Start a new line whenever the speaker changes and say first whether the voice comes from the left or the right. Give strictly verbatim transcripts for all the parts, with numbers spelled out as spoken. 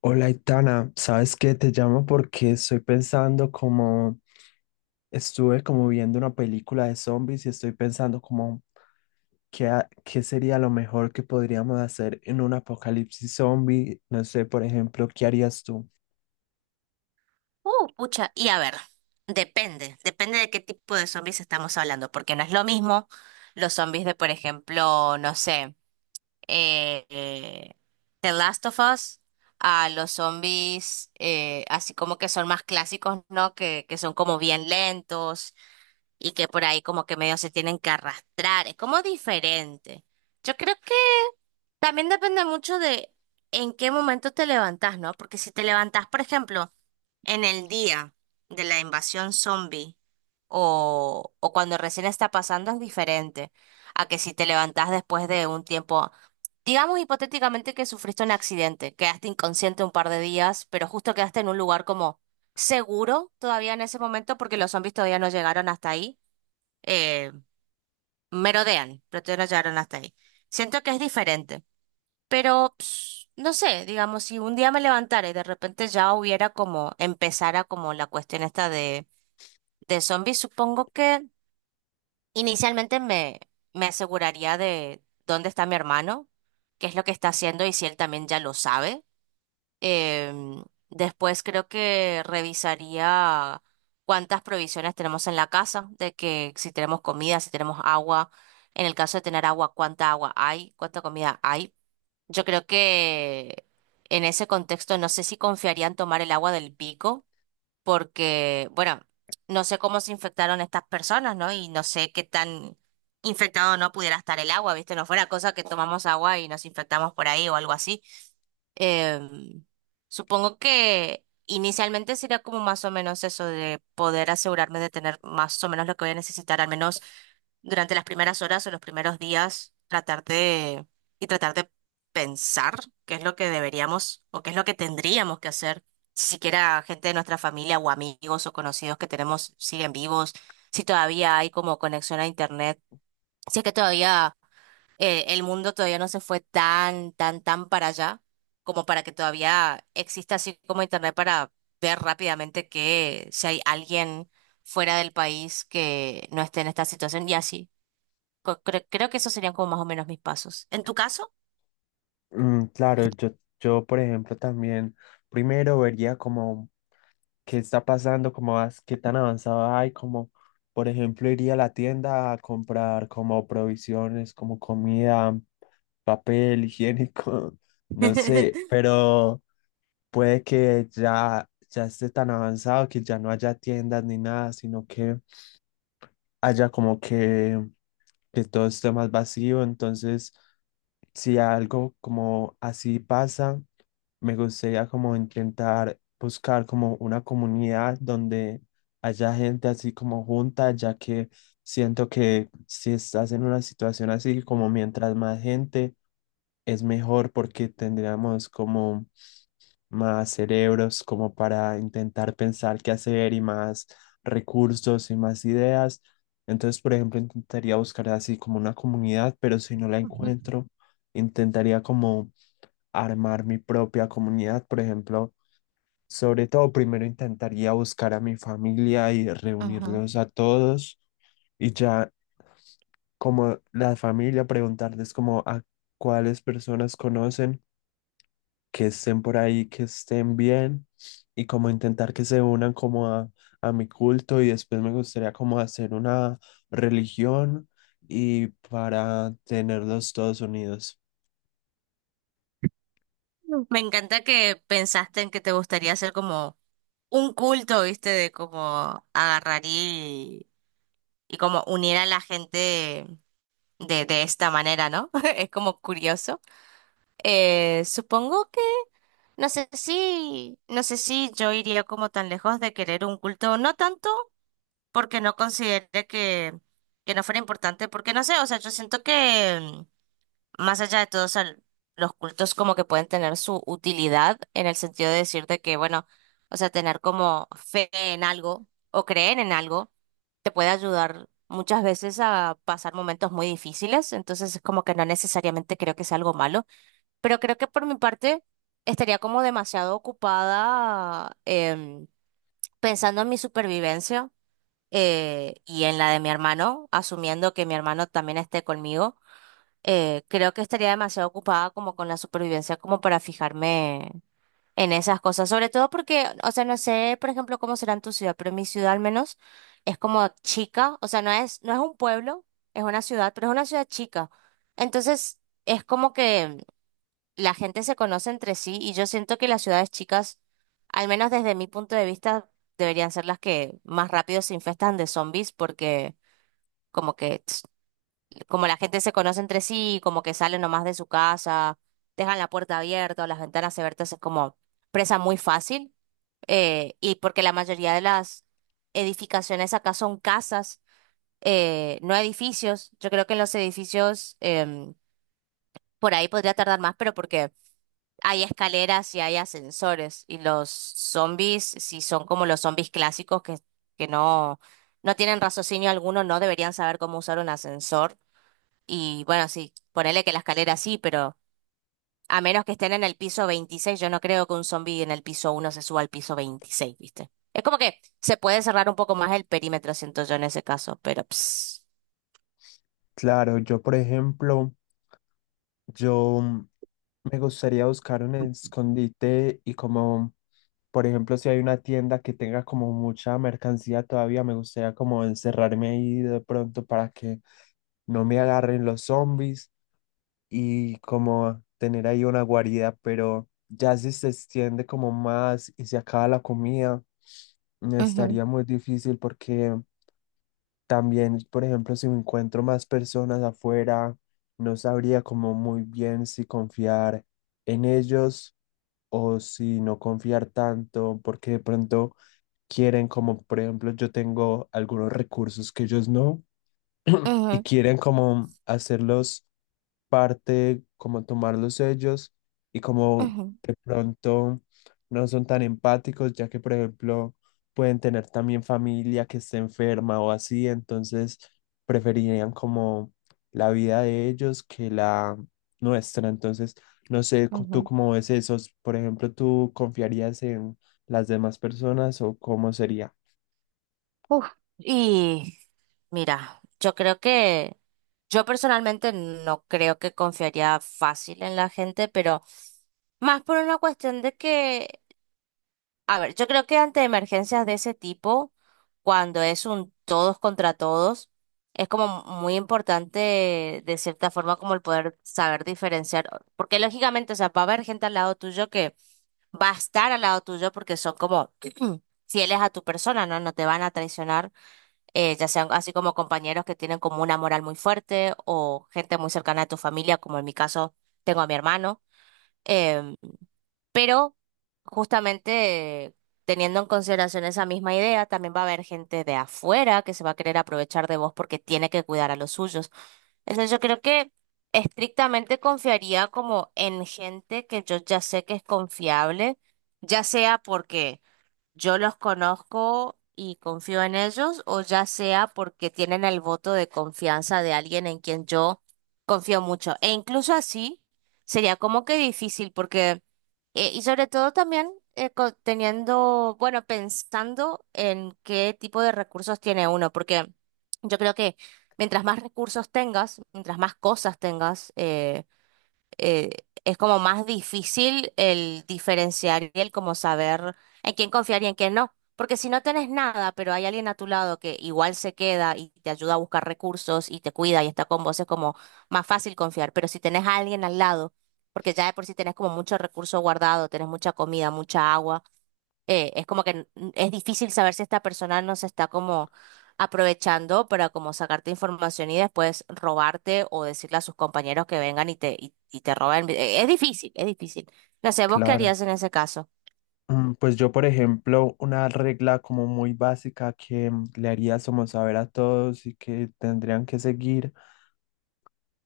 left: Hola, Itana, ¿sabes qué? Te llamo porque estoy pensando como, estuve como viendo una película de zombies y estoy pensando como, ¿qué, ha- qué sería lo mejor que podríamos hacer en un apocalipsis zombie? No sé, por ejemplo, ¿qué harías tú?
right: Uh, pucha, y a ver, depende, depende de qué tipo de zombies estamos hablando, porque no es lo mismo los zombies de, por ejemplo, no sé, eh, eh, The Last of Us, a los zombies eh, así como que son más clásicos, ¿no? Que, que son como bien lentos y que por ahí como que medio se tienen que arrastrar, es como diferente. Yo creo que también depende mucho de en qué momento te levantás, ¿no? Porque si te levantás, por ejemplo, en el día de la invasión zombie o, o cuando recién está pasando es diferente a que si te levantás después de un tiempo, digamos hipotéticamente que sufriste un accidente, quedaste inconsciente un par de días, pero justo quedaste en un lugar como seguro todavía en ese momento porque los zombies todavía no llegaron hasta ahí, eh, merodean, pero todavía no llegaron hasta ahí. Siento que es diferente. Pero, ps, no sé, digamos, si un día me levantara y de repente ya hubiera como, empezara como la cuestión esta de, de zombies, supongo que inicialmente me, me aseguraría de dónde está mi hermano, qué es lo que está haciendo y si él también ya lo sabe. Em, después creo que revisaría cuántas provisiones tenemos en la casa, de que si tenemos comida, si tenemos agua, en el caso de tener agua, cuánta agua hay, cuánta comida hay. Yo creo que en ese contexto no sé si confiarían tomar el agua del pico, porque, bueno, no sé cómo se infectaron estas personas, ¿no? Y no sé qué tan infectado no pudiera estar el agua, ¿viste? No fuera cosa que tomamos agua y nos infectamos por ahí o algo así. Em, supongo que inicialmente sería como más o menos eso de poder asegurarme de tener más o menos lo que voy a necesitar, al menos durante las primeras horas o los primeros días tratar de, y tratar de pensar qué es lo que deberíamos o qué es lo que tendríamos que hacer, si siquiera gente de nuestra familia o amigos o conocidos que tenemos siguen vivos, si todavía hay como conexión a internet, si es que todavía eh, el mundo todavía no se fue tan, tan, tan para allá como para que todavía exista así como internet para ver rápidamente que si hay alguien fuera del país que no esté en esta situación y así. Co- Creo, creo que esos serían como más o menos mis pasos. ¿En tu caso?
left: Mm, claro, yo, yo, por ejemplo, también primero vería como qué está pasando, cómo vas, qué tan avanzado hay, como por ejemplo iría a la tienda a comprar como provisiones, como comida, papel higiénico, no sé, pero puede que ya ya esté tan avanzado que ya no haya tiendas ni nada, sino que haya como que que todo está más vacío. Entonces, si algo como así pasa, me gustaría como intentar buscar como una comunidad donde haya gente así como junta, ya que siento que si estás en una situación así, como mientras más gente, es mejor porque tendríamos como más cerebros como para intentar pensar qué hacer y más recursos y más ideas. Entonces, por ejemplo, intentaría buscar así como una comunidad, pero si no la encuentro, intentaría como armar mi propia comunidad, por ejemplo. Sobre todo, primero intentaría buscar a mi familia y
right: Ajá.
left: reunirlos a todos y ya como la familia preguntarles como a cuáles personas conocen que estén por ahí, que estén bien y como intentar que se unan como a, a mi culto y después me gustaría como hacer una religión y para tenerlos todos unidos.
right: Me encanta que pensaste en que te gustaría hacer como un culto, ¿viste? De como agarrar y, y como unir a la gente de, de esta manera, ¿no? Es como curioso. Eh, supongo que, no sé si, no sé si yo iría como tan lejos de querer un culto, no tanto porque no considere que, que no fuera importante, porque no sé, o sea, yo siento que más allá de todos los cultos como que pueden tener su utilidad en el sentido de decirte que, bueno, o sea, tener como fe en algo o creer en algo te puede ayudar muchas veces a pasar momentos muy difíciles, entonces es como que no necesariamente creo que sea algo malo, pero creo que por mi parte estaría como demasiado ocupada em, pensando en mi supervivencia eh, y en la de mi hermano, asumiendo que mi hermano también esté conmigo. Eh, creo que estaría demasiado ocupada como con la supervivencia como para fijarme en esas cosas, sobre todo porque, o sea, no sé, por ejemplo, cómo será en tu ciudad, pero en mi ciudad al menos es como chica, o sea, no es, no es un pueblo, es una ciudad, pero es una ciudad chica. Entonces, es como que la gente se conoce entre sí y yo siento que las ciudades chicas, al menos desde mi punto de vista, deberían ser las que más rápido se infestan de zombies porque como que como la gente se conoce entre sí, como que salen nomás de su casa, dejan la puerta abierta o las ventanas abiertas, es como presa muy fácil. Eh, y porque la mayoría de las edificaciones acá son casas, eh, no edificios. Yo creo que en los edificios em, por ahí podría tardar más, pero porque hay escaleras y hay ascensores. Y los zombies, si son como los zombies clásicos que, que no, no tienen raciocinio alguno, no deberían saber cómo usar un ascensor y bueno, sí, ponele que la escalera sí, pero a menos que estén en el piso veintiséis yo no creo que un zombie en el piso uno se suba al piso veintiséis, ¿viste? Es como que se puede cerrar un poco más el perímetro, siento yo en ese caso, pero ps.
left: Claro, yo por ejemplo, yo me gustaría buscar un escondite y como, por ejemplo, si hay una tienda que tenga como mucha mercancía todavía, me gustaría como encerrarme ahí de pronto para que no me agarren los zombies y como tener ahí una guarida, pero ya si se extiende como más y se acaba la comida, mm,
right: Ujú,
left: estaría muy difícil porque también, por ejemplo, si me encuentro más personas afuera, no sabría como muy bien si confiar en ellos o si no confiar tanto, porque de pronto quieren como, por ejemplo, yo tengo algunos recursos que ellos no y
right: ujú,
left: quieren como hacerlos parte, como tomarlos ellos y como
right: ujú,
left: de pronto no son tan empáticos, ya que por ejemplo pueden tener también familia que esté enferma o así, entonces preferirían como la vida de ellos que la nuestra. Entonces, no sé, co- tú
right: ujú.
left: cómo ves eso, por ejemplo, ¿tú confiarías en las demás personas o cómo sería?
right: Uf, y mira, yo creo que yo personalmente no creo que confiaría fácil en la gente, pero más por una cuestión de que, a ver, yo creo que ante emergencias de ese tipo, cuando es un todos contra todos, es como muy importante de cierta forma como el poder saber diferenciar, porque lógicamente, o sea, va a haber gente al lado tuyo que va a estar al lado tuyo porque son como fieles a tu persona, ¿no? No te van a traicionar, eh, ya sean así como compañeros que tienen como una moral muy fuerte o gente muy cercana a tu familia, como en mi caso tengo a mi hermano. eh, pero justamente teniendo en consideración esa misma idea, también va a haber gente de afuera que se va a querer aprovechar de vos porque tiene que cuidar a los suyos. Entonces yo creo que estrictamente confiaría como en gente que yo ya sé que es confiable, ya sea porque yo los conozco y confío en ellos, o ya sea porque tienen el voto de confianza de alguien en quien yo confío mucho. E incluso así sería como que difícil, porque, eh, y sobre todo también eh, co- teniendo, bueno, pensando en qué tipo de recursos tiene uno, porque yo creo que mientras más recursos tengas, mientras más cosas tengas, eh, eh, es como más difícil el diferenciar y el como saber en quién confiar y en quién no. Porque si no tenés nada, pero hay alguien a tu lado que igual se queda y te ayuda a buscar recursos y te cuida y está con vos, es como más fácil confiar. Pero si tenés a alguien al lado, porque ya de por sí tenés como mucho recurso guardado, tenés mucha comida, mucha agua. Eh, es como que n- es difícil saber si esta persona no se está como aprovechando para como sacarte información y después robarte o decirle a sus compañeros que vengan y te, y, y te roben. Eh, Es difícil, es difícil. No sé, ¿vos qué
left: Claro.
right: harías en ese caso?
left: Mm, pues yo, por ejemplo, una regla como muy básica que mm, le haría como saber a todos y que tendrían que seguir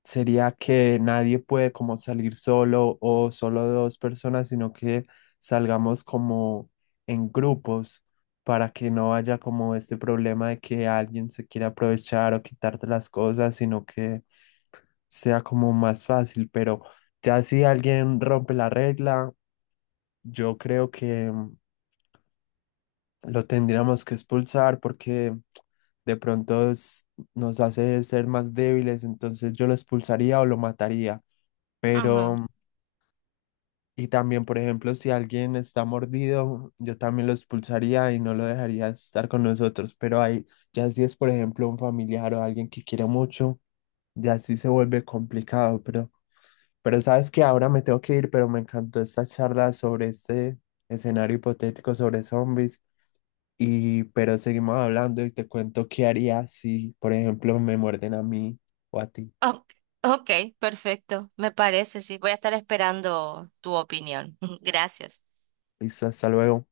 left: sería que nadie puede como salir solo o solo dos personas, sino que salgamos como en grupos para que no haya como este problema de que alguien se quiera aprovechar o quitarte las cosas, sino que sea como más fácil. Pero ya si alguien rompe la regla, yo creo que... mm, lo tendríamos que expulsar porque de pronto es- nos hace ser más débiles, entonces yo lo expulsaría o lo mataría.
right: Ujú.
left: Pero, y también, por ejemplo, si alguien está mordido, yo también lo expulsaría y no lo dejaría estar con nosotros. Pero ahí, ya si es, por ejemplo, un familiar o alguien que quiere mucho, ya sí se vuelve complicado. Pero, pero sabes que ahora me tengo que ir, pero me encantó esta charla sobre este escenario hipotético sobre zombies. Y, pero seguimos hablando y te cuento qué haría si, por ejemplo, me muerden a mí o a ti.
right: Ok, ok, perfecto. Me parece, sí. Voy a estar esperando tu opinión. Gracias.
left: Listo, hasta luego.